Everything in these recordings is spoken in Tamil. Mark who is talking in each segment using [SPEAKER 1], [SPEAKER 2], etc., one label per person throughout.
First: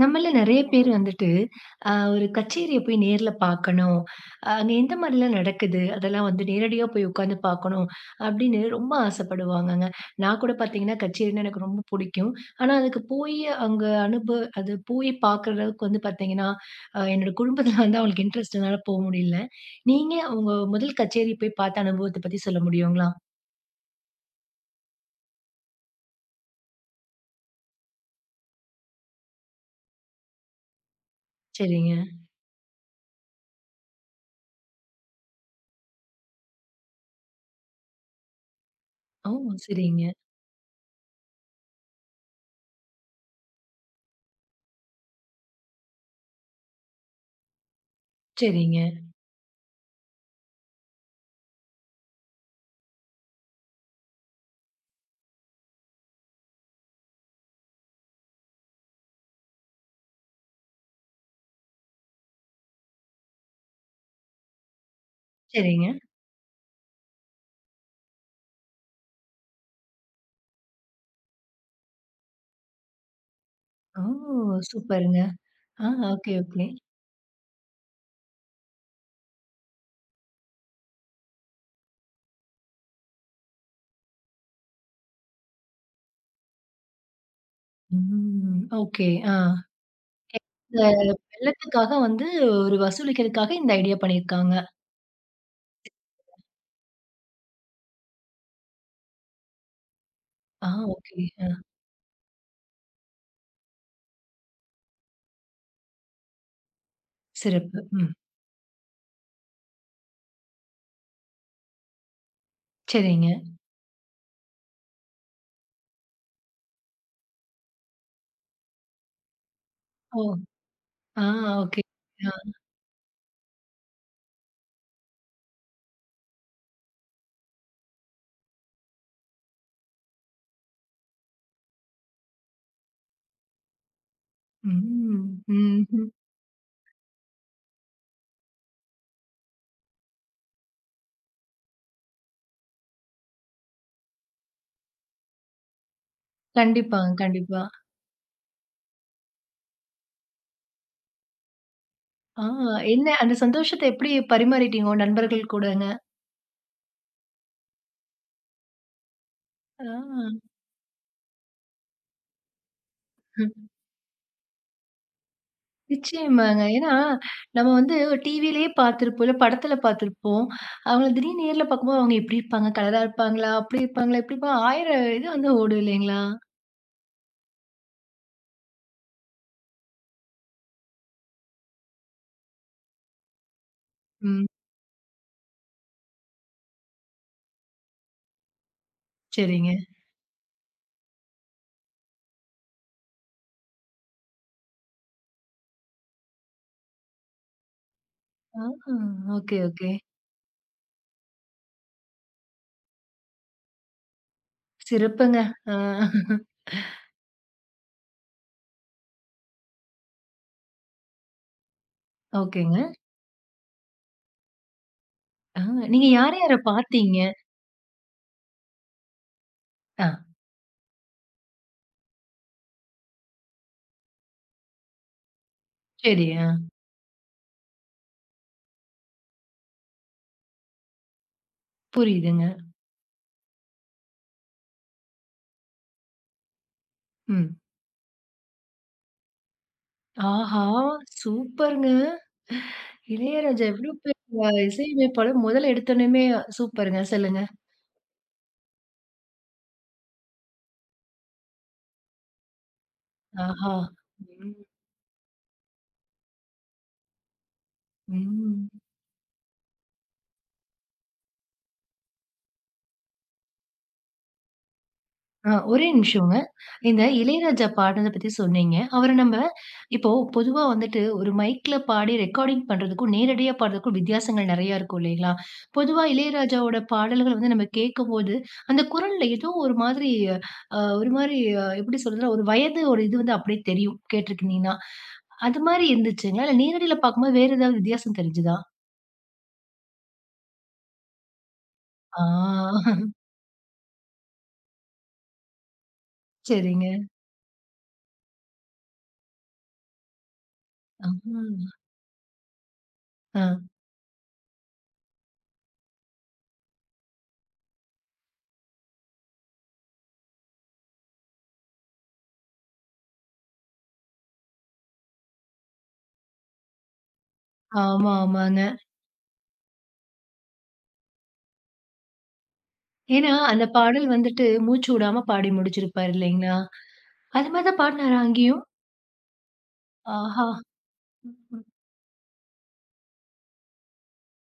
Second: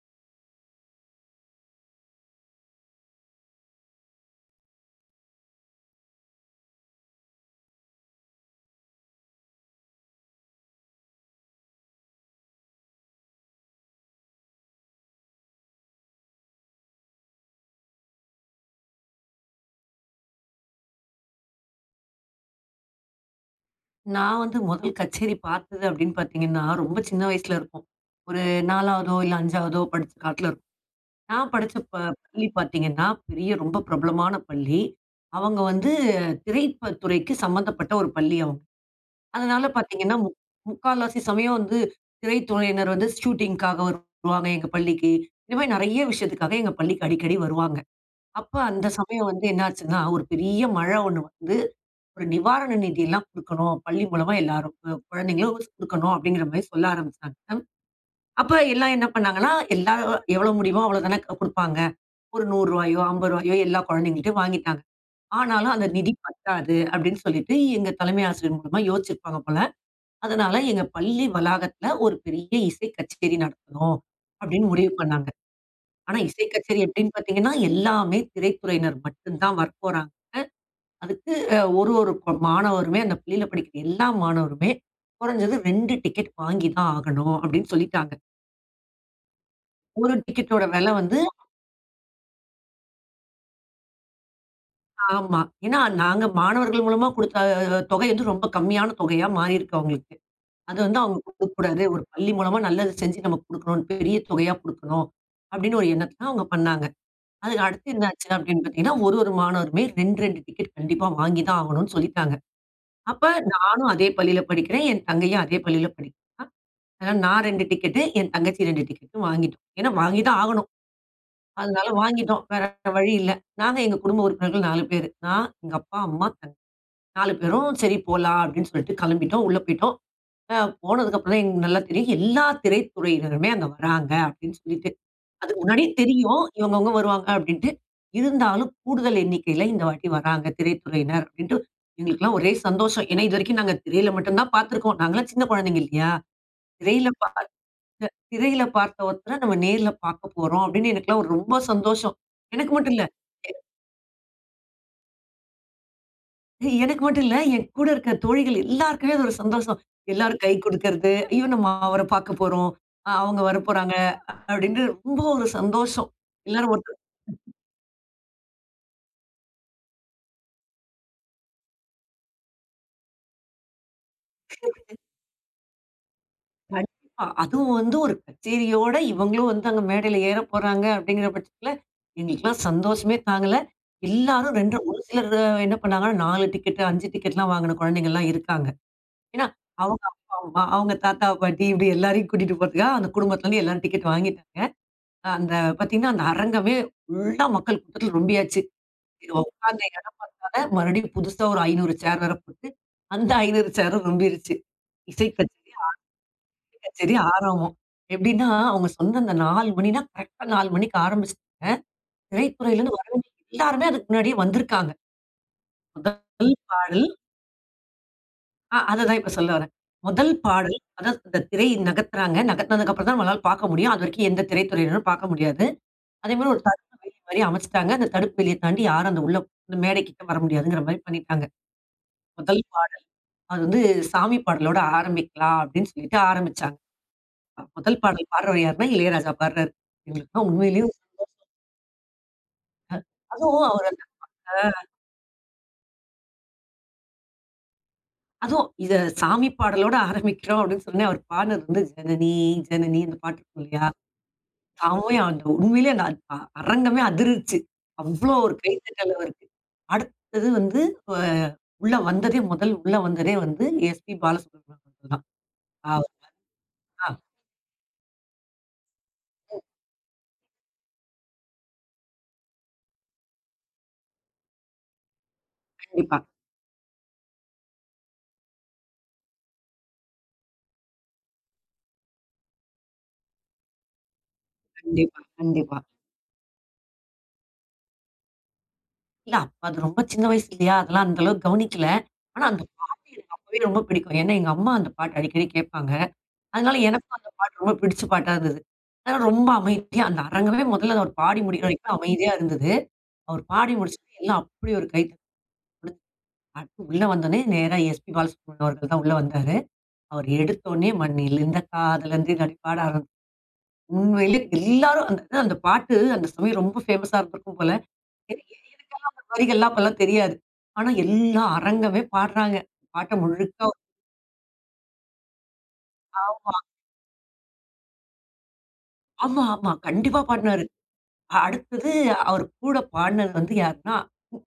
[SPEAKER 1] நம்மள நெறைய பேர் வந்துட்டு, ஒரு கச்சேரிய போய் நேர்ல பார்க்கணும். அங்க எந்த மாரிலாம் நடக்குது? அதெல்லாம் வந்து நேரடியா போய் உட்காந்து பார்க்கணும், அப்படின்னு ரொம்ப ஆசைப்படுவாங்கங்க. நான் கூட பார்த்தீங்கன்னா, கச்சேரின்னா எனக்கு ரொம்ப புடிக்கும். ஆனா, அதுக்கு போயி அங்க அனுப அது போய் பார்க்குற அளவுக்கு வந்து பார்த்தீங்கன்னா, என்னோட குடும்பத்தில வந்து அவங்களுக்கு இன்ட்ரெஸ்ட்னால போ முடியல. நீங்க உங்க முதல் கச்சேரி போய் பார்த்த அனுபவத்த பத்தி சொல்ல முடியுங்களா?
[SPEAKER 2] நான் வந்து முதல் கச்சேரி பார்த்தது அப்படின்னு பார்த்தீங்கன்னா, ரொம்ப சின்ன வயசுல இருக்கும். ஒரு 4வதோ இல்ல 5வதோ படிச்ச காலத்துல இருக்கும். நான் படிச்ச
[SPEAKER 1] சரிங்க.
[SPEAKER 2] பள்ளி பார்த்தீங்கன்னா, பெரிய ரொம்ப பிரபலமான பள்ளி. அவங்க வந்து துறைக்கு சம்மந்தப்பட்ட ஒரு பள்ளி அவங்க.
[SPEAKER 1] ஓ!
[SPEAKER 2] அதனால
[SPEAKER 1] சரிங்க,
[SPEAKER 2] பார்த்தீங்கன்னா, முக்கால்வாசி சமயம் வந்து திரைத்துறையினர் வந்து ஷூட்டிங்க்காக வருவாங்க எங்க பள்ளிக்கு. இந்த மாரி நெறைய விஷயத்துக்காக எங்க பள்ளிக்கு அடிக்கடி வருவாங்க. அப்ப
[SPEAKER 1] சரிங்க,
[SPEAKER 2] அந்த சமயம் வந்து என்ன ஆச்சுன்னா, ஒரு பெரிய மழை ஒண்ணு வந்து ஒரு நிவாரண நிதியெல்லாம் குடுக்கணும். பள்ளி மூலமா எல்லாரும் குழந்தைங்களும் குடுக்கணும் அப்படிங்கிற மாரி சொல்ல ஆரம்பிச்சாங்க. அப்ப எல்லாம் என்ன பண்ணாங்கன்னா, எல்லாரும் எவ்வளோ முடியுமோ அவ்வளோ தானே குடுப்பாங்க. ஒரு ரூ. 100யோ, ரூ. 50யோ எல்லா குழந்தைங்கள்ட்டயும் வாங்கிட்டாங்க. ஆனாலும் அந்த
[SPEAKER 1] சரிங்க.
[SPEAKER 2] நிதி பத்தாது அப்படின்னு சொல்லிட்டு எங்க தலைமை ஆசிரியர் மூலமா யோசிச்சிருப்பாங்க போல. அதனால எங்க பள்ளி வளாகத்துல ஒரு பெரிய இசை கச்சேரி நடத்தணும்
[SPEAKER 1] ஓ!
[SPEAKER 2] அப்படின்னு முடிவு
[SPEAKER 1] சூப்பருங்க.
[SPEAKER 2] பண்ணாங்க.
[SPEAKER 1] ஆ,
[SPEAKER 2] ஆனா
[SPEAKER 1] ஓகே,
[SPEAKER 2] இசை
[SPEAKER 1] ஓகே.
[SPEAKER 2] கச்சேரி எப்படின்னு பார்த்தீங்கன்னா, எல்லாமே திரைத்துறையினர் மட்டும் தான் வரப்போறாங்க. அதுக்கு ஒரு ஒரு மாணவருமே, அந்த பள்ளியில படிக்கிற எல்லா மாணவருமே, குறைஞ்சது 2 டிக்கெட் வாங்கி தான் ஆகணும் அப்படின்னு சொல்லிட்டாங்க.
[SPEAKER 1] ம். ஓகே. ஆ.
[SPEAKER 2] ஒரு டிக்கெட்டோட
[SPEAKER 1] இந்த
[SPEAKER 2] விலை வந்து
[SPEAKER 1] வெள்ளத்துக்காக வந்து ஒரு வசூலிக்கிறதுக்காக இந்த ஐடியா பண்ணியிருக்காங்க.
[SPEAKER 2] ஆமா. ஏன்னா நாங்க மாணவர்கள் மூலமா குடுத்த தொகை வந்து ரொம்ப கம்மியான தொகையா மாறியிருக்கு அவங்களுக்கு.
[SPEAKER 1] ஆ
[SPEAKER 2] அது வந்து
[SPEAKER 1] ஓகே.
[SPEAKER 2] அவங்க
[SPEAKER 1] ஆ.
[SPEAKER 2] குடுக்கக்கூடாது. ஒரு பள்ளி மூலமா நல்லது செஞ்சு நம்ம குடுக்கணும். பெரிய தொகையா குடுக்கணும் அப்படின்னு ஒரு எண்ணத்துல அவங்க பண்ணாங்க. அதுக்கு
[SPEAKER 1] சிறப்பு.
[SPEAKER 2] அடுத்து என்ன
[SPEAKER 1] ம்.
[SPEAKER 2] ஆச்சு அப்படின்னு பார்த்தீங்கன்னா, ஒரு ஒரு மாணவருமே 2, 2 டிக்கெட் கண்டிப்பா வாங்கி தான் ஆகணும்னு சொல்லிட்டாங்க.
[SPEAKER 1] சரிங்க.
[SPEAKER 2] அப்ப நானும் அதே பள்ளியில படிக்கிறேன். என் தங்கையும் அதே பள்ளியில அதனால நான் 2 டிக்கெட்டு, என் தங்கச்சி 2 டிக்கெட்டு வாங்கிட்டோம். ஏன்னா
[SPEAKER 1] ஓ!
[SPEAKER 2] வாங்கி தான் ஆகணும்.
[SPEAKER 1] ஆ ஓகே.
[SPEAKER 2] அதனால
[SPEAKER 1] ஆ.
[SPEAKER 2] வாங்கிட்டோம். வேற வழி இல்ல. நாங்க எங்க குடும்ப உறுப்பினர்கள் 4 பேரு. நான், எங்க அப்பா, அம்மா, 4 பேரும் சரி போலாம் அப்படின்னு சொல்லிட்டு கிளம்பிட்டோம். உள்ள போயிட்டோம். அ போனதுக்கப்புறம் தான் எங்களுக்கு நல்லா தெரியும். எல்லா திரைத்துறையினருமே அங்க வராங்க அப்படின்னு சொல்லிட்டு.
[SPEAKER 1] ம்.
[SPEAKER 2] அதுக்கு முன்னாடியே
[SPEAKER 1] ம்ஹ்ம்.
[SPEAKER 2] தெரியும். இவங்கவங்க வருவாங்க அப்படின்ட்டு. இருந்தாலும் கூடுதல் எண்ணிக்கையில இந்த வாட்டி வராங்க திரைத்துறையினர் அப்படின்ட்டு எங்களுக்கெல்லாம் ஒரே சந்தோஷம். ஏன்னா இதுவரைக்கும் நாங்க திரையில மட்டும் தான் பார்த்துருக்கோம். நாங்கலாம் சின்ன குழந்தைங்க இல்லையா? திரையில
[SPEAKER 1] கண்டிப்பாங்க, கண்டிப்பா.
[SPEAKER 2] திரையில பார்த்த ஒருத்தர நம்ம நேர்ல பார்க்க போறோம் அப்படின்னு எனக்கெல்லாம் ஒரு ரொம்ப சந்தோஷம்.
[SPEAKER 1] ஆ
[SPEAKER 2] எனக்கு மட்டும்
[SPEAKER 1] என்ன
[SPEAKER 2] இல்ல.
[SPEAKER 1] அந்த
[SPEAKER 2] எ
[SPEAKER 1] சந்தோஷத்த எப்படி பரிமாறிட்டீங்க உங்க நண்பர்கள் கூடங்க?
[SPEAKER 2] எனக்கு மட்டும் இல்ல. என் கூட இருக்க தோழிகள் எல்லாருக்குமே அது ஒரு சந்தோஷம்.
[SPEAKER 1] ஆ.
[SPEAKER 2] எல்லாரும் கை குடுக்கறது, ஐயோ! நம்ம அவர பார்க்க போறோம். அவங்க
[SPEAKER 1] ம்.
[SPEAKER 2] வரப்போறாங்க அப்படின்னு ரொம்ப ஒரு சந்தோஷம்.
[SPEAKER 1] நிச்சயமாங்க.
[SPEAKER 2] எல்லாரும்
[SPEAKER 1] ஏன்னா,
[SPEAKER 2] ஒருத்தர்
[SPEAKER 1] நம்ம வந்து டிவிலயே பார்த்திருப்போம், இல்ல படத்துல பார்த்திருப்போம். அவங்கள திடீர்னு நேர்ல பார்க்கும்போது அவங்க இப்படி இருப்பாங்க, கலரா இருப்பாங்களா, அப்படி இருப்பாங்களா, இப்படி இருப்பாங்க 1000 இது வந்து ஓடும் இல்லைங்களா?
[SPEAKER 2] கண்டிப்பா. அதுவும் வந்து ஒரு கச்சேரியோட இவங்களும் வந்து அங்க மேடையில ஏறப் போறாங்க அப்படிங்கிற பட்சத்துல, எங்களுக்கெல்லாம் சந்தோஷமே தாங்கல.
[SPEAKER 1] ம்.
[SPEAKER 2] எல்லாரும் 2 ஒரு சிலர் என்ன பண்ணாங்கன்னா 4 டிக்கெட், 5 டிக்கெட்லாம் வாங்குன குழந்தைங்கலாம் இருக்காங்க. ஏன்னா,
[SPEAKER 1] சரிங்க.
[SPEAKER 2] அவங்க அப்பா, அம்மா, அவங்க தாத்தா, பாட்டி இப்படி எல்லாரையும் கூட்டிட்டு போறதுக்கா அந்த குடும்பத்துலருந்து எல்லாரும் டிக்கெட் வாங்கிட்டாங்க. அந்த பார்த்தீங்கன்னா, அந்த அரங்கமே ஃபுல்லா மக்கள் கூட்டத்துல ரொம்பியாச்சு.
[SPEAKER 1] ஆ ஓகே,
[SPEAKER 2] உட்கார்ந்த
[SPEAKER 1] ஓகே.
[SPEAKER 2] இடம்ல மறுபடியும் புதுசா ஒரு 500 சேர் வேற போட்டு, அந்த 500 சேரும் ரொம்பிருச்சு. இசை
[SPEAKER 1] சிறப்புங்க. ஆ
[SPEAKER 2] கச்சேரி, ஆடல் கச்சேரி, ஆரம்பம். எப்படின்னா, அவங்க சொன்ன அந்த 4 மணின்னா கரெக்ட்டா 4 மணிக்கு ஆரம்பிச்சுட்டாங்க.
[SPEAKER 1] ஓகேங்க.
[SPEAKER 2] திரைத்துறையிலருந்து வரவங்க எல்லாருமே அதுக்கு முன்னாடியே வந்திருக்காங்க.
[SPEAKER 1] ஆ நீங்க யார
[SPEAKER 2] முதல்
[SPEAKER 1] யார
[SPEAKER 2] பாடல்
[SPEAKER 1] பார்த்தீங்க?
[SPEAKER 2] அததான் இப்ப சொல்ல வரேன்.
[SPEAKER 1] ஆ
[SPEAKER 2] முதல் பாடல் அதாவது அந்த திரை நகர்த்துறாங்க. நகர்த்துனதுக்கு அப்புறம் தான் நம்மளால பார்க்க முடியும். அது வரைக்கும் எந்த திரைத்துறையினரும் பார்க்க முடியாது.
[SPEAKER 1] சரி.
[SPEAKER 2] அதே
[SPEAKER 1] ஆ
[SPEAKER 2] மாரி ஒரு தடுப்பு வேலி மாரி அமைச்சுட்டாங்க. அந்த தடுப்பு வேலிய தாண்டி யாரும் அந்த உள்ள அந்த மேடை கிட்ட வர முடியாதுங்கிற மாரி பண்ணிட்டாங்க.
[SPEAKER 1] புரியுதுங்க.
[SPEAKER 2] முதல் பாடல் அது வந்து சாமி பாடலோட ஆரம்பிக்கலாம் அப்படின்னு சொல்லிட்டு ஆரம்பிச்சாங்க.
[SPEAKER 1] ம்.
[SPEAKER 2] முதல் பாடல் பாடுறவர் யாருன்னா இளையராஜா பாடுறாரு. எங்களுக்குலாம்
[SPEAKER 1] ஆஹா!
[SPEAKER 2] உண்மையிலேயே
[SPEAKER 1] சூப்பர்ங்க. இளையராஜா
[SPEAKER 2] அதுவும் அவர்
[SPEAKER 1] எவ்ளோ
[SPEAKER 2] அந்த
[SPEAKER 1] பெரிய இசையமைப்பாளர். முதல்ல எடுத்தோனயுமே சூப்பருங்க. சொல்லுங்க.
[SPEAKER 2] அதுவும் இத சாமி பாடலோட ஆரம்பிக்கிறோம் அப்படின்னு சொன்னே அவர் பாடுனது வந்து ஜனனி ஜனனி அந்த பாட்டு இருக்கும்
[SPEAKER 1] ஆஹா!
[SPEAKER 2] இல்லையா?
[SPEAKER 1] ம்,
[SPEAKER 2] செமையா அந்த உண்மையிலே நான் அரங்கமே அதிருச்சு. அவ்ளோ ஒரு
[SPEAKER 1] ம்.
[SPEAKER 2] கைத்தட்டல் அவருக்கு. அடுத்தது வந்து அ உள்ள வந்ததே முதல் உள்ள வந்ததே வந்து எஸ்பி பாலசுப்ரமணியம் அவர்கள் தான்.
[SPEAKER 1] ஆ ஒரே
[SPEAKER 2] அவர்
[SPEAKER 1] நிமிஷங்க. இந்த
[SPEAKER 2] தான்
[SPEAKER 1] இளையராஜா பாடுனத பத்தி சொன்னீங்க. அவர நம்ம இப்போ பொதுவா வந்துட்டு ஒரு மைக்ல பாடி ரெக்கார்டிங் பண்றதுக்கும், நேரடியா பாடுறதுக்கும் வித்தியாசங்கள் நெறையா இருக்கும் இல்லைங்களா? பொதுவா
[SPEAKER 2] கண்டிப்பா,
[SPEAKER 1] இளையராஜாவோட பாடல்கள் வந்து நம்ம கேட்கும்போது, அந்த குரல்ல ஏதோ ஒரு மாதிரி ஒரு மாரி எப்படி சொல்றதுன்னா, ஒரு வயது ஒரு இது வந்து அப்படியே தெரியும் கேட்டுருக்கிங்கன்னா.
[SPEAKER 2] கண்டிப்பா,
[SPEAKER 1] அது
[SPEAKER 2] கண்டிப்பா.
[SPEAKER 1] மாரி இருந்துச்சுங்களா? இல்ல நேரடியில பார்க்கும்போது வேற ஏதாவது வித்தியாசம் தெரிஞ்சுதா?
[SPEAKER 2] இல்ல அப்ப அது ரொம்ப சின்ன வயசு இல்லையா? அதெல்லாம் அந்த அளவுக்கு கவனிக்கல. ஆனா அந்த
[SPEAKER 1] ஆ
[SPEAKER 2] பாட்டு எனக்கு அப்பவே ரொம்ப பிடிக்கும். ஏன்னா எங்க அம்மா அந்த பாட்டு அடிக்கடி கேட்பாங்க. அதனால
[SPEAKER 1] சரிங்க.
[SPEAKER 2] எனக்கும் அந்த பாட்டு ரொம்ப பிடிச்ச பாட்டா இருந்தது. அதனால ரொம்ப அமைதியா அந்த அரங்கமே முதல்ல
[SPEAKER 1] அ.
[SPEAKER 2] அவர் பாடி முடிக்கிற வரைக்கும் அமைதியா இருந்தது. அவர்
[SPEAKER 1] ஆ
[SPEAKER 2] பாடி முடிச்சதும் எல்லாம் அப்படி ஒரு கை அடுத்து உள்ள வந்தோனே நேரா எஸ்பி பாலசுப்ரமணியம் அவர்கள் தான் உள்ள வந்தாரு. அவர் எடுத்தோனே மண்ணிலிருந்த காதலர்ந்து இதாடி பாட ஆரம்பிச்சு உண்மையிலே எல்லாரும் அந்த அதான் அந்த பாட்டு அந்த சமயம் ரொம்ப ஃபேமஸா இருந்திருக்கும் போல.
[SPEAKER 1] ஆமா,
[SPEAKER 2] என
[SPEAKER 1] ஆமாங்க.
[SPEAKER 2] எனக்கெல்லாம் அந்த வரிகள்லாம் அப்பலாம் தெரியாது. ஆனா எல்லா அரங்கமே பாடுறாங்க. பாட்ட
[SPEAKER 1] ஏன்னா, அந்த
[SPEAKER 2] முழுக்க
[SPEAKER 1] பாடல் வந்துட்டு மூச்சு விடாம பாடி முடிச்சிருப்பாரு
[SPEAKER 2] ஆமா,
[SPEAKER 1] இல்லைங்களா? அது மாரி தான் பாடுனாரா அங்கேயும்?
[SPEAKER 2] ஆமா, ஆமா. கண்டிப்பா
[SPEAKER 1] ஆஹா!
[SPEAKER 2] பாடுனாரு. அடுத்தது அவர் கூட பாடுனது வந்து யாருன்னா,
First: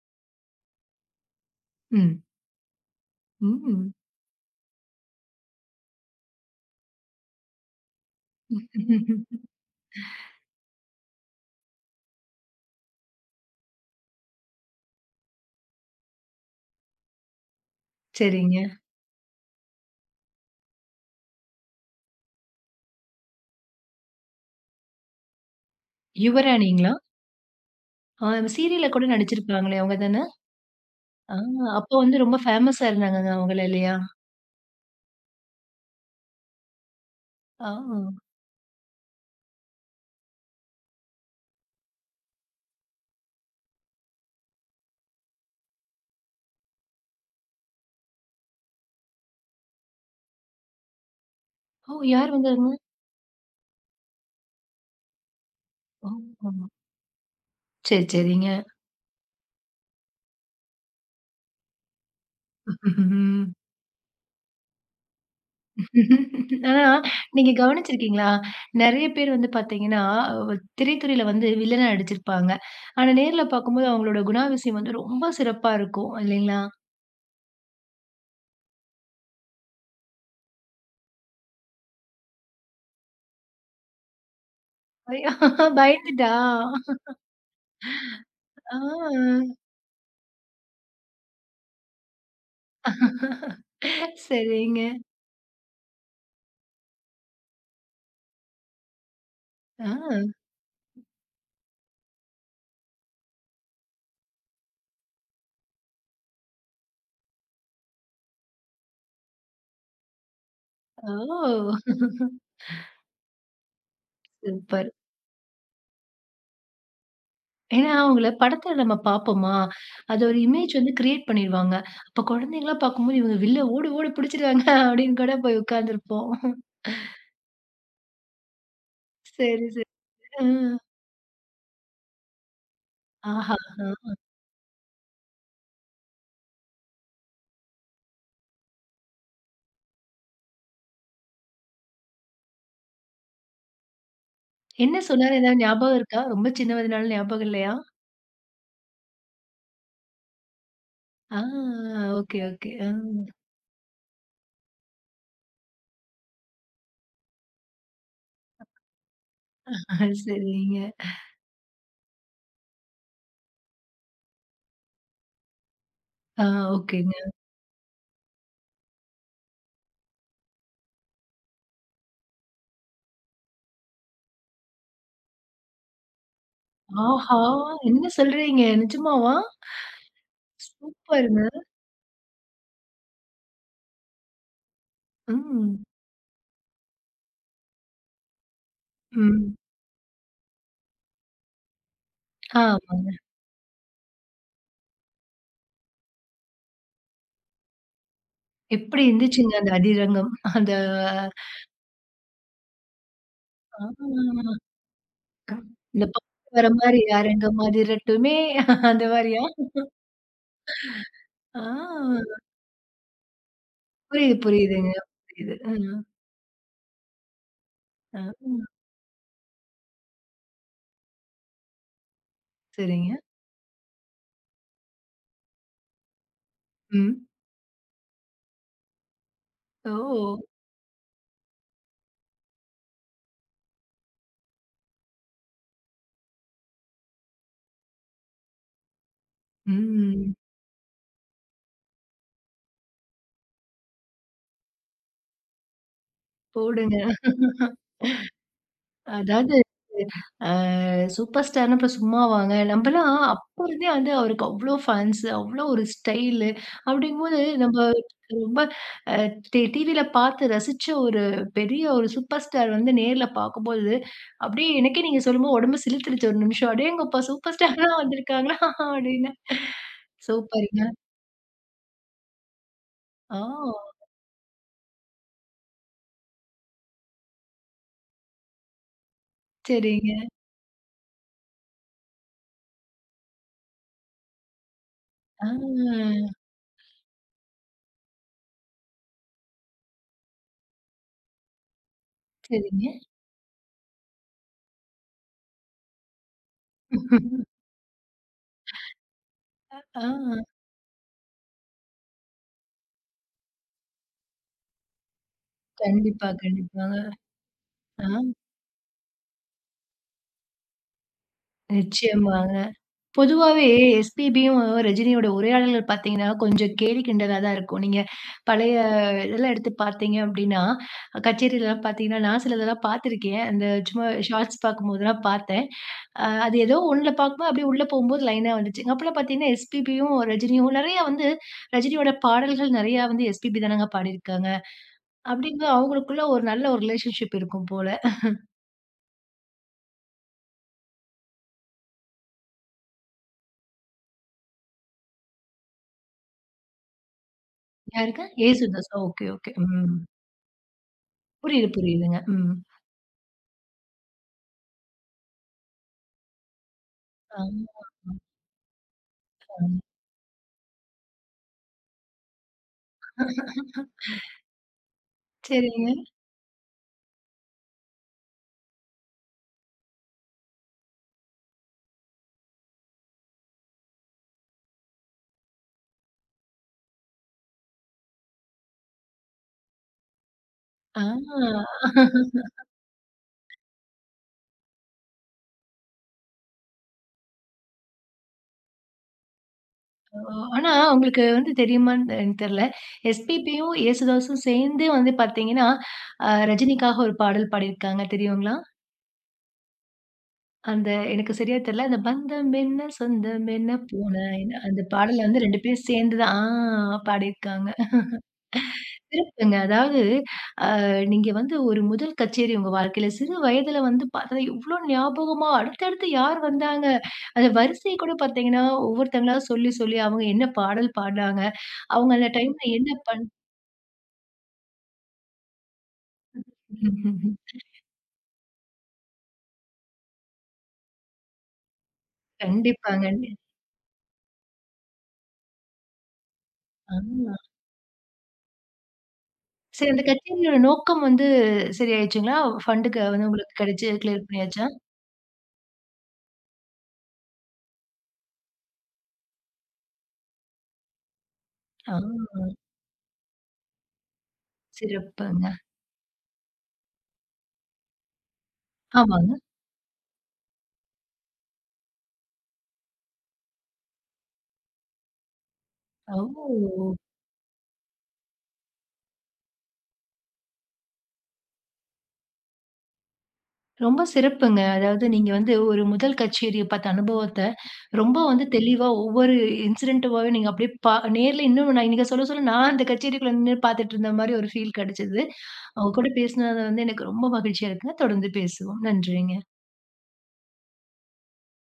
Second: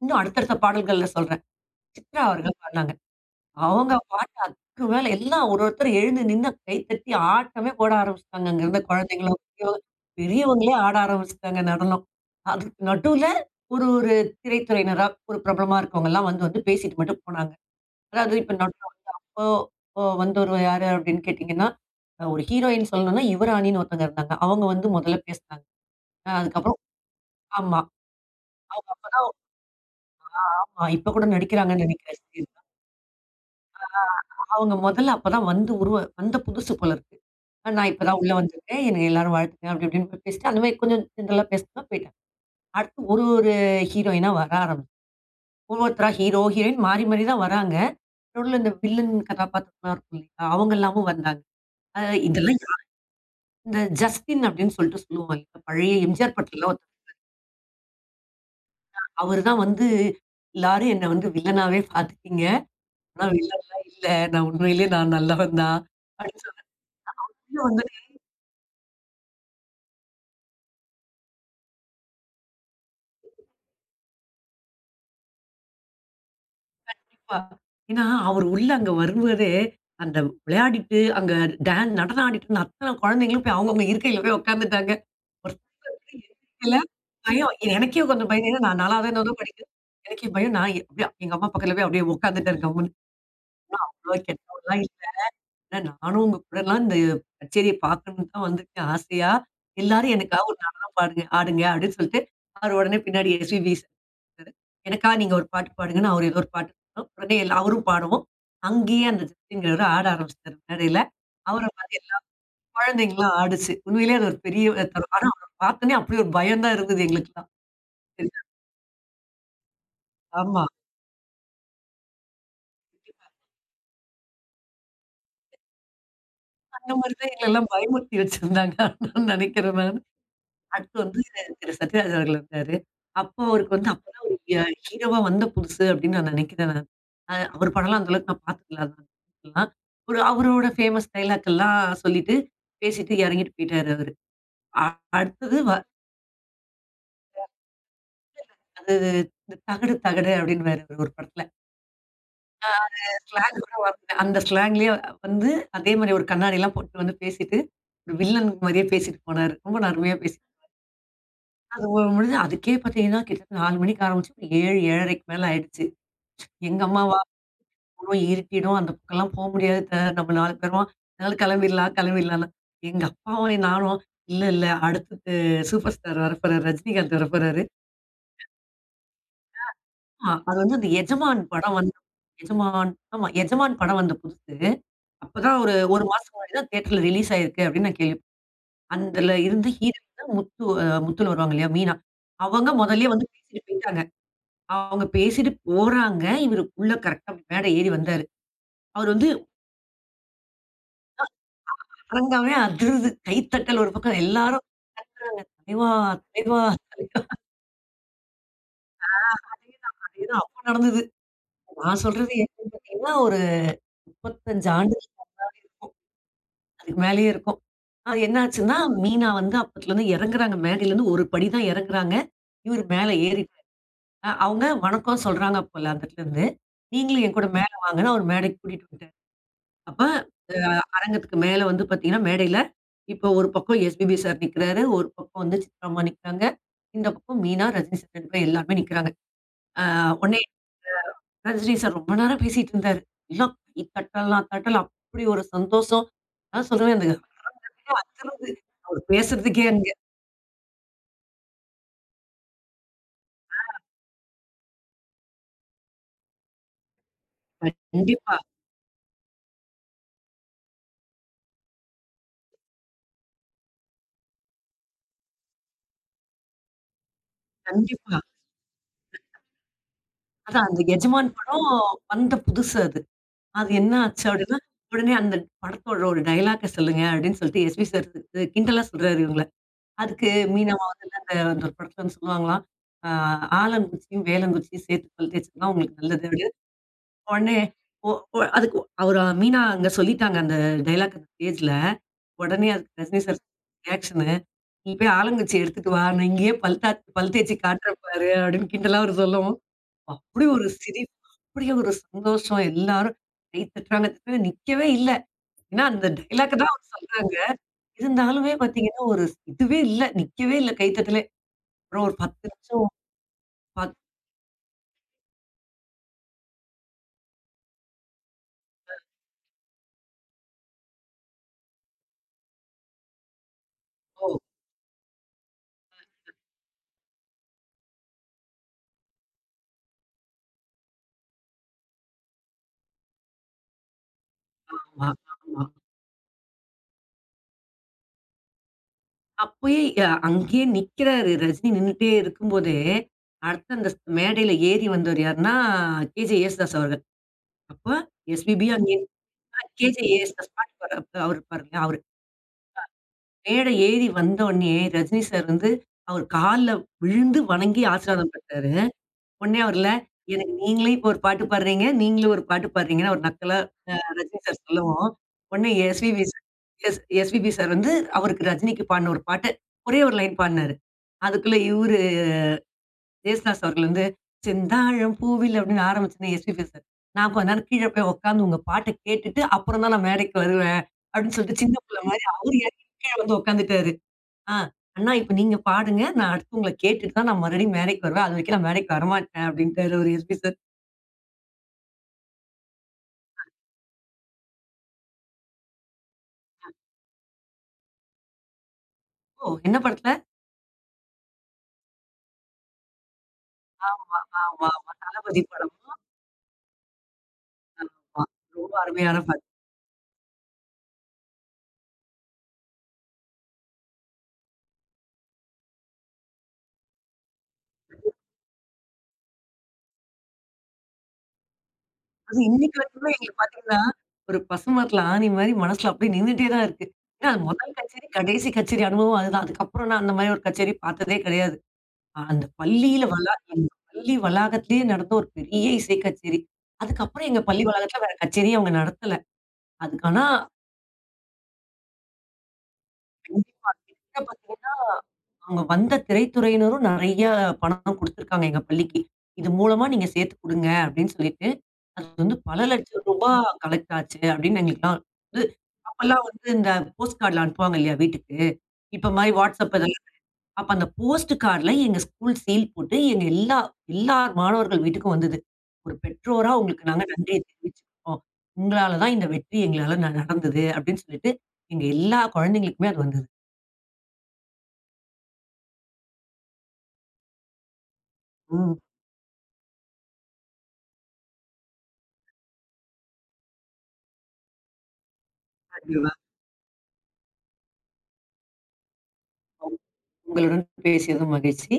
[SPEAKER 2] இன்னும் அடுத்தடுத்த பாடல்கள்ல சொல்றேன்.
[SPEAKER 1] ம்,
[SPEAKER 2] சித்ரா அவர்கள் பாடுனாங்க.
[SPEAKER 1] ம்.
[SPEAKER 2] அவங்க பாட்டு அதுக்கு மேல எல்லாம் ஒரு ஒருத்தர் எழுந்து நின்னு கை தட்டி ஆட்டமே போட ஆரம்பிச்சுட்டாங்க. அங்க இருந்த குழந்தைங்களும், பெரியவங்களே ஆட ஆரம்பிச்சுட்டாங்க நடனம். அதுக்கு நடுவுல ஒரு ஒரு திரைத்துறையினரா, ஒரு பிரபலமா இருக்கவங்கலாம் வந்து வந்து பேசிட்டு மட்டும் போனாங்க. அதாவது இப்ப
[SPEAKER 1] சரிங்க.
[SPEAKER 2] நடு அப்போ இப்போ வந்தவர் யாரு அப்படின்னு கேட்டீங்கன்னா, ஒரு ஹீரோயின் சொல்லணும்னா யுவராணின்னு ஒருத்தங்க இருந்தாங்க. அவங்க வந்து முதல்ல பேசினாங்க. அதுக்கப்புறம்
[SPEAKER 1] யுவராணிங்களா?
[SPEAKER 2] ஆமா.
[SPEAKER 1] ஆ சீரியல்ல
[SPEAKER 2] அவங்க
[SPEAKER 1] கூட
[SPEAKER 2] அப்பதான்
[SPEAKER 1] நடிச்சிருக்காங்களே அவங்க தானே?
[SPEAKER 2] ஆமா இப்ப கூட
[SPEAKER 1] ஆ
[SPEAKER 2] நடிக்கிறாங்கன்னு
[SPEAKER 1] அப்போ
[SPEAKER 2] நினைக்கிறேன்.
[SPEAKER 1] வந்து ரொம்ப ஃபேமஸா இருந்தாங்கங்க அவங்கள இல்லையா?
[SPEAKER 2] அவங்க மொதல்ல அப்பதான் வந்து உருவ வந்த புதுசு போல இருக்கு.
[SPEAKER 1] ஆ.
[SPEAKER 2] நான் இப்பதான் உள்ள வந்திருக்கேன். என்னைய எல்லாரும் வாழ்த்துங்க அப்படி இப்படின்னு பேசிட்டு அந்த மாரி கொஞ்சம் கிண்டலா பேசுனா போயிட்டேன். அடுத்து ஒரு ஒரு ஹீரோயினா வர ஆரம்பிச்சு. ஒவ்வொருத்தரா ஹீரோ, ஹீரோயின் மாறி மாறி தான் வராங்க. நடுவுல இந்த வில்லன் கதாபாத்திரம்லாம் இருக்கும் இல்லையா? அவங்க எல்லாமும் வந்தாங்க.
[SPEAKER 1] ஓ!
[SPEAKER 2] அ
[SPEAKER 1] யார்
[SPEAKER 2] இதெல்லாம்
[SPEAKER 1] வந்தாங்க?
[SPEAKER 2] யா இந்த ஜஸ்டின் அப்படின்னு சொல்லிட்டு சொல்லுவோம் இல்லையா? பழைய
[SPEAKER 1] ஓ!
[SPEAKER 2] எம்ஜிஆர்
[SPEAKER 1] ஓ.
[SPEAKER 2] படத்துல ஒருத்தர்
[SPEAKER 1] சரி, சரிங்க.
[SPEAKER 2] அவரு தான் வந்து எல்லாரும் என்ன வந்து வில்லனாவே பார்த்துட்டீங்க. ஆனா வில்லன்லாம் இல்ல. நான் உண்மையிலேயே நான் நல்லவன் தான். அப்படின்னு
[SPEAKER 1] ஆனா, நீங்க
[SPEAKER 2] சொல்லி
[SPEAKER 1] கவனிச்சிருக்கீங்களா? நெறைய பேர் வந்து பார்த்தீங்கன்னா, அ திரைத்துறையில வந்து வில்லனா நடிச்சிருப்பாங்க. ஆனா, நேர்ல பார்க்கும்போது அவங்களோட குணாதிசயம் வந்து ரொம்ப சிறப்பா இருக்கும். இல்லைங்களா?
[SPEAKER 2] கண்டிப்பா. ஏன்னா, அவரு உள்ள அங்க வரும்போதே, அந்த விளையாடிட்டு, அங்க டான் நடனம் ஆடிட்டு இருந்த அத்தன குழந்தைங்களும் போய் அவங்கவங்க இருக்கையில போய் உட்காந்துட்டாங்க.
[SPEAKER 1] ஐயோ!
[SPEAKER 2] ஒருத்தர் கூட
[SPEAKER 1] பயந்துட்டா?
[SPEAKER 2] எந்திரிக்கல. பயம். எனக்கே கொஞ்சம் பயம். ஏன்னா
[SPEAKER 1] ஆ.
[SPEAKER 2] நான் 4வது, 5வது தான் படிக்கிறேன். எனக்கே பயம். நான் அப்படியே எங்க அம்மா பக்கத்துல போய் அப்படியே உட்காந்துட்டேன் கம்முனு.
[SPEAKER 1] சரிங்க.
[SPEAKER 2] இல்ல நானும் உங்க கூடலாம் இந்த கச்சேரிய பார்க்கணும்ன்னு தான் வந்திருக்கேன் ஆசையா. எல்லாரும்
[SPEAKER 1] ஆ.
[SPEAKER 2] எனக்காக ஒரு நடனம் பாடுங்க ஆடுங்க அப்படின்னு சொல்லிட்டு, அவரு உடனே பின்னாடி எஸ்பிபி சார் இருக்காரு. எனக்கா நீங்க ஒரு பாட்டு பாடுங்கன்னு அவரு ஏதோ ஒரு பாட்டு சொன்னாரு. உடனே எல்லா அவரும் பாடவும், அங்கேயே அந்த ஜஸ்டின்ங்கிறவரு ஆட ஆரம்பிச்சுட்டாரு மேடையில. அவர
[SPEAKER 1] ஓ!
[SPEAKER 2] பார்த்து எல்லா குழந்தைங்களும் ஆடுச்சு. உண்மையிலேயே அது ஒரு பெரிய
[SPEAKER 1] சூப்பர்.
[SPEAKER 2] ஆனா அவர பார்த்தோனே அப்படியே ஒரு பயம் தான் இருந்தது எங்களுக்கெல்லாம்.
[SPEAKER 1] ஏன்னா, அவங்கள படத்துல நம்ம பார்ப்போமா, அது ஒரு
[SPEAKER 2] ஆமா.
[SPEAKER 1] இமேஜ் வந்து கிரியேட் பண்ணிருவாங்க. அப்ப குழந்தைங்கலாம் பார்க்கும்போது, இவங்க வில்ல ஓடு ஓடு பிடிச்சிருவாங்க அப்படின்னு கூட போய் உட்கார்ந்துருப்போம்.
[SPEAKER 2] அந்த மாரி தான் எங்கள எல்லாம் பயமுறுத்தி வச்சிருந்தாங்க. நான்
[SPEAKER 1] சரி, சரி.
[SPEAKER 2] நினைக்கிறேன்.
[SPEAKER 1] ஆ.
[SPEAKER 2] அடுத்து வந்து திரு சத்யராஜ் அவர்கள் இருந்தாரு. அப்போ
[SPEAKER 1] ஆஹா!
[SPEAKER 2] அவருக்கு வந்து அப்பதான் ஒரு ஹீரோவா வந்த புதுசு அப்படின்னு நான் நினைக்கிறேன் நான். அவர் படம்லாம் அந்த அளவுக்கு நான் பார்த்ததில்ல. அதனால ஒரு அவரோட ஃபேமஸ் டயலாக் எல்லாம் சொல்லிட்டு, பேசிட்டு இறங்கிட்டு போயிட்டாரு அவரு. அ
[SPEAKER 1] என்ன சொன்னாரு?
[SPEAKER 2] அடுத்தது
[SPEAKER 1] ஏதாவது
[SPEAKER 2] வ
[SPEAKER 1] ஞாபகம் இருக்கா? ரொம்ப சின்ன வயதுனால ஞாபகம் இல்லையா?
[SPEAKER 2] அது இந்த தகடு தகடு அப்படின்னுவாரு அவரு ஒரு ஒரு
[SPEAKER 1] ஆ
[SPEAKER 2] படத்துல.
[SPEAKER 1] Okay, okay. ஆ
[SPEAKER 2] ஸ்லாங் கூட வரல. அந்த ஸ்லாங்லயே வந்து அதே மாரி ஒரு கண்ணாடிலாம் போட்டு வந்து பேசிட்டு, ஒரு வில்லன் மாரியே பேசிட்டு போனாரு. ரொம்ப
[SPEAKER 1] ஆ,
[SPEAKER 2] அருமையா பேசி
[SPEAKER 1] சரிங்க.
[SPEAKER 2] அது முடிஞ்சு அதுக்கே பார்த்தீங்கன்னா, கிட்டத்தட்ட 4 மணிக்கு ஆரம்பிச்சு 7, 7:30க்கு மேல ஆயிடுச்சு.
[SPEAKER 1] ஆ
[SPEAKER 2] எங்க
[SPEAKER 1] ஓகேங்க.
[SPEAKER 2] அம்மாவா அப்புறம் இருட்டிடும். அந்த பக்கம்லாம் போ முடியாது. நம்ம 4 பேருமா, அதனால கிளம்பிடலாம், கிளம்பிடலாம்ன்னு. எங்க அப்பாவும் நானும் இல்ல, இல்ல அடுத்து சூப்பர் ஸ்டார் வரப்போறாரு. ரஜினிகாந்த்
[SPEAKER 1] ஆஹா!
[SPEAKER 2] வரப்போறாரு.
[SPEAKER 1] என்ன சொல்றீங்க? நிஜமாவா?
[SPEAKER 2] ஆ அது வந்து அந்த எஜமான்
[SPEAKER 1] சூப்பருங்க.
[SPEAKER 2] படம் வந்த எஜமான் ஆமா எஜமான் படம் வந்த புதுசு. அப்பதான் ஒரு
[SPEAKER 1] ம்.
[SPEAKER 2] 1 மாசம் முன்னாடி தான் தியேட்டர்ல ரிலீஸ் ஆயிருக்கு அப்படின்னு நான் கேள்வி அதுல
[SPEAKER 1] ம்.
[SPEAKER 2] இருந்த ஹீரோயின் தான் முத்து முத்துல வருவாங்க இல்லையா? மீனா. அவங்க முதல்லயே
[SPEAKER 1] ஆமாங்க.
[SPEAKER 2] வந்து பேசிட்டு போயிட்டாங்க. அவங்க பேசிட்டு போறாங்க. இவரு உள்ள கரெக்ட்டா மேடை ஏறி வந்தாரு.
[SPEAKER 1] எப்படி
[SPEAKER 2] அவரு வந்து
[SPEAKER 1] இருந்துச்சுங்க அந்த அதிரங்கம்? அந்த
[SPEAKER 2] அரங்காவே அதிருது. கைத்தட்டல் ஒரு பக்கம்
[SPEAKER 1] ஆ
[SPEAKER 2] எல்லாரும் தலைவா,
[SPEAKER 1] இந்த பாட்டு
[SPEAKER 2] தலைவா,
[SPEAKER 1] வர மாரி
[SPEAKER 2] தலைவா.
[SPEAKER 1] "அரங்கம் அதிரட்டுமே" அந்த மாரியா?
[SPEAKER 2] அதேதான், அதேதான் அப்ப நடந்தது.
[SPEAKER 1] ஆ
[SPEAKER 2] நான் சொல்றது என்னன்னு பாத்தீங்கன்னா, ஒரு
[SPEAKER 1] புரியுது,
[SPEAKER 2] 35
[SPEAKER 1] புரியுதுங்க.
[SPEAKER 2] ஆண்டுகள் மேல
[SPEAKER 1] புரியுது.
[SPEAKER 2] இருக்கும்.
[SPEAKER 1] ம்.
[SPEAKER 2] அதுக்கு மேலயே இருக்கும்.
[SPEAKER 1] ஆ
[SPEAKER 2] என்னாச்சுன்னா, மீனா வந்து அப்பத்துலருந்து இறங்குறாங்க. மேடையிலருந்து ஒரு படி தான் இறங்குறாங்க. இவரு மேல
[SPEAKER 1] சரிங்க.
[SPEAKER 2] ஏறிட்டாரு. அவங்க வணக்கம் சொல்றாங்க போல அந்த இடத்துலருந்து.
[SPEAKER 1] ம்.
[SPEAKER 2] நீங்களும் என் கூட மேல வாங்கன்னு அவரு மேடைக்கு கூட்டிட்டு வந்துட்டாரு.
[SPEAKER 1] ஓ!
[SPEAKER 2] அப்ப அ அரங்கத்துக்கு மேல வந்து பார்த்தீங்கன்னா, மேடையில இப்போ ஒரு பக்கம் எஸ்பிபி சார் நிக்கிறாரு. ஒரு பக்கம் வந்து சித்ராம்மா நிக்கிறாங்க. இந்த பக்கம் மீனா, ரஜினி சார் 2 பேரும் எல்லாருமே நிக்கிறாங்க. அ
[SPEAKER 1] ம்.
[SPEAKER 2] உடனே ரஜினி சார் ரொம்ப நேரம் பேசிட்டு இருந்தாரு. எல்லாம் கை தட்டலாம், தட்டலாம். அப்படி ஒரு சந்தோஷம். நான் சொல்லுவேன்
[SPEAKER 1] போடுங்க.
[SPEAKER 2] அந்த அப்படியே அசருது. அவர்
[SPEAKER 1] அதாவது
[SPEAKER 2] பேசுறதுக்கே அங்க.
[SPEAKER 1] அ சூப்பர் ஸ்டார்னா இப்ப சும்மாவாங்க. நம்பலாம் அப்ப இருந்தே வந்து அவருக்கு அவ்ளோ ஃபேன்ஸ், அவ்ளோ ஒரு ஸ்டைலு. அப்படிங்கும்போது நம்ப
[SPEAKER 2] கண்டிப்பா,
[SPEAKER 1] ரொம்ப அ டிவில பார்த்து ரசிச்ச ஒரு பெரிய ஒரு சூப்பர் ஸ்டார் வந்து நேர்ல பார்க்கும்போது, அப்படியே எனக்கே நீங்க சொல்லும்போது உடம்பு சிலிர்த்துருச்சு ஒரு நிமிஷம். "அடேங்கப்பா! சூப்பர் ஸ்டார்லாம்
[SPEAKER 2] கண்டிப்பா.
[SPEAKER 1] வந்திருக்காங்களா?" அப்படின்னு.
[SPEAKER 2] அதான் அந்த
[SPEAKER 1] சூப்பருங்க.
[SPEAKER 2] எஜமான் படம் வந்த புதுசு அது.
[SPEAKER 1] ஆ
[SPEAKER 2] அது என்ன ஆச்சு அப்படின்னா, உடனே அந்த படத்தோட ஒரு டயலாக்க சொல்லுங்க அப்படின்னு சொல்லிட்டு எஸ்பி சார் கிண்டலா சொல்றாரு இவங்கள.
[SPEAKER 1] சரிங்க.
[SPEAKER 2] அதுக்கு மீனவ அந்த அந்த ஒரு படத்துல வந்து சொல்லுவாங்களாம், ஆ ஆலங்குச்சியும், வேலங்குச்சியும் சேர்த்து பல்
[SPEAKER 1] ஆ
[SPEAKER 2] தேய்ச்சோம்னா உங்களுக்கு நல்லது அப்படின்னு. உடனே ஒ ஒ அதுக்கு அவரு மீனா அங்க சொல்லிட்டாங்க அந்த டயலாக் அந்த ஸ்டேஜ்ல. உடனே
[SPEAKER 1] சரிங்க.
[SPEAKER 2] அதுக்கு ரஜினி சார் ரியாக்ஷனு, "நீ போய் ஆலங்குச்சி எடுத்துட்டு வா. நான் இங்கேயே பல் தேய்ச்சு காட்டுறேன் பாரு" அப்படின்னு கிண்டலா அவரு சொல்லவும்,
[SPEAKER 1] ஆ
[SPEAKER 2] அப்படி ஒரு சிரிப்பு, அப்படி ஒரு சந்தோஷம். எல்லாரும் கை தட்டுறாங்க, தட்டுறாங்க. நிக்கவே இல்ல. ஏன்னா, அந்த
[SPEAKER 1] கண்டிப்பா,
[SPEAKER 2] டயலாக்க தான் அவங்க
[SPEAKER 1] கண்டிப்பாங்க.
[SPEAKER 2] சொல்றாங்க.
[SPEAKER 1] ஆ
[SPEAKER 2] இருந்தாலுமே பார்த்தீங்கன்னா, ஒரு இதுவே இல்ல. நிக்கவே இல்ல கைத்தட்டலே. அப்புறம் ஒரு 10
[SPEAKER 1] நிச்சயமாங்க.
[SPEAKER 2] நிமிஷம்
[SPEAKER 1] பொதுவாவே
[SPEAKER 2] பாத்
[SPEAKER 1] எஸ்பிபியும் ரஜினியோட உரையாடல்கள் பார்த்தீங்கன்னா, கொஞ்சம் கேலி கிண்டலா தான் இருக்கும். நீங்க பழைய இதெல்லாம் எடுத்து பார்த்தீங்க அப்படின்னா, கச்சேரிலலாம் பார்த்தீங்கன்னா, நான் சிலதெல்லாம் பார்த்துருக்கேன். அந்த சும்மா
[SPEAKER 2] ஓ!
[SPEAKER 1] ஷார்ட்ஸ் பார்க்கும்போதெல்லாம் பார்த்தேன். அது ஏதோ ஒண்ணுல பார்க்கும்போது அப்படியே உள்ள போகும்போது லைனா வந்துச்சுங்க. அப்பலாம் பார்த்தீங்கன்னா, எஸ்பிபியும் ரஜினியும் நெறைய வந்து ரஜினியோட பாடல்கள் நெறையா வந்து எஸ்பிபி தானங்க பாடியிருக்காங்க.
[SPEAKER 2] ஆமா, ஆமா.
[SPEAKER 1] அப்படிங்கும்போது அவங்களுக்குள்ள ஒரு நல்ல ஒரு ரிலேஷன்ஷிப் இருக்கும் போல.
[SPEAKER 2] அப்பயே அங்கேயே நிக்கிறாரு. ரஜினி நின்னுட்டே இருக்கும்போதே, அடுத்து அந்த மேடையில ஏறி வந்தவர் யாருன்னா, கேஜே ஏசுதாஸ் அவர்கள். அப்ப
[SPEAKER 1] யாருங்க?
[SPEAKER 2] எஸ்பிபி அங்கே
[SPEAKER 1] ஏசுதாஸா? ஓகே,
[SPEAKER 2] இருந்தா
[SPEAKER 1] ஓகே. ம்.
[SPEAKER 2] கேஜே ஏசுதாஸ் பாட்டு பாடுறாரு அவரு இருப்பாரு
[SPEAKER 1] புரியுது,
[SPEAKER 2] இல்லையா? அவரு
[SPEAKER 1] புரியுதுங்க. ம்.
[SPEAKER 2] மேடை ஏறி வந்தோனே, ரஜினி சார் வந்து அவர் கால்ல விழுந்து
[SPEAKER 1] ஆமா.
[SPEAKER 2] வணங்கி ஆசீர்வாதம் பண்றாரு. ஒன்னே வரல. எனக்கு நீங்களே இப்போ ஒரு பாட்டு பாடுறீங்க, நீங்களும் ஒரு பாட்டு பாடுறீங்கன்னு ஒரு நக்கலா ரஜினி சார் சொல்லவும், உடனே
[SPEAKER 1] சரிங்க.
[SPEAKER 2] எஸ்பிபி சார் வந்து அவருக்கு ரஜினிக்கு பாடுன ஒரு பாட்டு, ஒரே ஒரு லைன் பாடுனாரு. அதுக்குள்ள இவரு ஜெயசுதாஸ் அவர்கள் வந்து, "செந்தாழம் பூவில்" அப்படின்னு ஆரம்பிச்சோனே எஸ்பிபி சார், "நான் கொஞ்ச நேரம் கீழ போய் உட்காந்து உங்க பாட்ட கேட்டுட்டு அப்புறம் தான் நான் மேடைக்கு வருவேன்"
[SPEAKER 1] ஆ.
[SPEAKER 2] அப்படின்னு சொல்லிட்டு சின்ன பிள்ளை மாரி அவரு இறங்கி கீழ வந்து உட்காந்துட்டாரு. "ஆ அண்ணா இப்ப நீங்க பாடுங்க. நான் அடுத்து உங்கள கேட்டுட்டு தான் நான் மறுபடியும் மேடைக்கு வருவேன். அது வரைக்கும் நான் மேடைக்கு வரமாட்டேன்" அப்படின்ட்டாரு அவரு எஸ்பி சார்.
[SPEAKER 1] ஆனா, உங்களுக்கு வந்து தெரியுமான்னு எனக்கு தெரியல. எஸ்பிபியும், ஏசுதாசும் சேர்ந்து வந்து பார்த்தீங்கன்னா, ரஜினிக்காக ஒரு பாடல் பாடியிருக்காங்க. தெரியுங்களா?
[SPEAKER 2] ஓ! என்ன படத்துல?
[SPEAKER 1] அந்த எனக்கு சரியா தெரியல. அந்த பந்தம் என்ன, சொந்தம் என்ன,
[SPEAKER 2] ஆமா,
[SPEAKER 1] பூனா என்ன
[SPEAKER 2] ஆமா,
[SPEAKER 1] அந்த
[SPEAKER 2] ஆமா.
[SPEAKER 1] பாடல்ல
[SPEAKER 2] தளபதி
[SPEAKER 1] வந்து 2
[SPEAKER 2] படம்.
[SPEAKER 1] பேரும் சேர்ந்து தான் ஆ பாடியிருக்காங்க.
[SPEAKER 2] ஆமா. ரொம்ப அருமையான படம்.
[SPEAKER 1] சிறப்புங்க. அதாவது அ நீங்க வந்து ஒரு முதல் கச்சேரி உங்க வாழ்க்கையில சிறு வயதுல வந்து பார்த்தா எவ்ளோ ஞாபகமா அடுத்தடுத்து யார் வந்தாங்க? அந்த வரிசைய கூட பார்த்தீங்கன்னா, ஒவ்வொருத்தங்களா சொல்லி, சொல்லி அவங்க என்ன பாடல் பாடுனாங்க? அவங்க அந்த
[SPEAKER 2] அது
[SPEAKER 1] டைம்ல
[SPEAKER 2] இன்னைக்கு
[SPEAKER 1] என்ன
[SPEAKER 2] வரைக்குமே
[SPEAKER 1] பண்
[SPEAKER 2] எங்களுக்கு பார்த்தீங்கன்னா, ஒரு பசுமரத்துல ஆணி மாரி மனசுல அப்படியே நின்னுட்டே தான் இருக்கு. ஏன்னா, அது முதல் கச்சேரி, கடைசி கச்சேரி அனுபவம் அதுதான். அதுக்கப்புறம் நான் அந்த மாரி ஒரு கச்சேரி பார்த்ததே கிடையாது. அந்த பள்ளியில
[SPEAKER 1] கண்டிப்பாங்க.
[SPEAKER 2] எங்க பள்ளி வளாகத்திலேயே நடந்த ஒரு பெரிய இசை கச்சேரி. அதுக்கப்புறம்
[SPEAKER 1] ஆமா.
[SPEAKER 2] எங்க பள்ளி வளாகத்துல வேற கச்சேரியே அவங்க நடத்தல.
[SPEAKER 1] சரி அந்த
[SPEAKER 2] அதுக்கு ஆனா
[SPEAKER 1] கச்சேரியோட நோக்கம் வந்து சரியாயிடுச்சுங்களா? ஃபண்டுக்கு வந்து உங்களுக்கு
[SPEAKER 2] கண்டிப்பா
[SPEAKER 1] கிடைச்சு
[SPEAKER 2] கிட்ட
[SPEAKER 1] கிளியர் பண்ணியாச்சா?
[SPEAKER 2] பார்த்தீங்கன்னா, அவங்க வந்த திரைத்துறையினரும் நெறைய பணம் குடுத்துருக்காங்க எங்க பள்ளிக்கு. இது மூலமா நீங்க சேர்த்து குடுங்க அப்படின்னு சொல்லிட்டு.
[SPEAKER 1] ஆ
[SPEAKER 2] அது வந்து பல லட்சம் ரூபா கலெக்ட் ஆச்சு அப்படின்னு எங்களுக்கெல்லாம் வந்து
[SPEAKER 1] சிறப்புங்க.
[SPEAKER 2] அப்பல்லாம் வந்து இந்த போஸ்ட் கார்ட்ல அனுப்புவாங்க இல்லையா வீட்டுக்கு. இப்ப
[SPEAKER 1] ஆமாங்க.
[SPEAKER 2] மாரி வாட்ஸ்அப் இதெல்லாம் அப்ப அந்த போஸ்ட் கார்ட்ல எங்க ஸ்கூல் சீல் போட்டு எங்க எல்லா எல்லா மாணவர்கள் வீட்டுக்கும் வந்தது. ஒரு பெற்றோரா உங்களுக்கு
[SPEAKER 1] ஓ!
[SPEAKER 2] நாங்க நன்றிய தெரிவிச்சுக்கிறோம். உங்களால தான் இந்த வெற்றி எங்களால நடந்தது அப்படின்னு சொல்லிட்டு எங்க எல்லா குழந்தைங்களுக்குமே அது வந்தது.
[SPEAKER 1] ரொம்ப சிறப்புங்க. அதாவது நீங்க வந்து ஒரு முதல் கச்சேரிய பார்த்த அனுபவத்த, ரொம்ப வந்து
[SPEAKER 2] ம்.
[SPEAKER 1] தெளிவா ஒவ்வொரு இன்சிடென்ட்டாவே நீங்க அப்படியே பா நேர்ல இன்னும் நான் நீங்க சொல்ல சொல்ல நான் அந்த கச்சேரிக்குள்ள நின்னு பார்த்துட்டு இருந்த மாரி ஒரு ஃபீல் கிடைச்சது. உங்க
[SPEAKER 2] நன்றி
[SPEAKER 1] கூட
[SPEAKER 2] மேம்.
[SPEAKER 1] பேசினது வந்து எனக்கு ரொம்ப மகிழ்ச்சியா இருக்குங்க. தொடர்ந்து பேசுவோம். நன்றிங்க.
[SPEAKER 2] உங்களுடன் பேசியதும் மகிழ்ச்சி.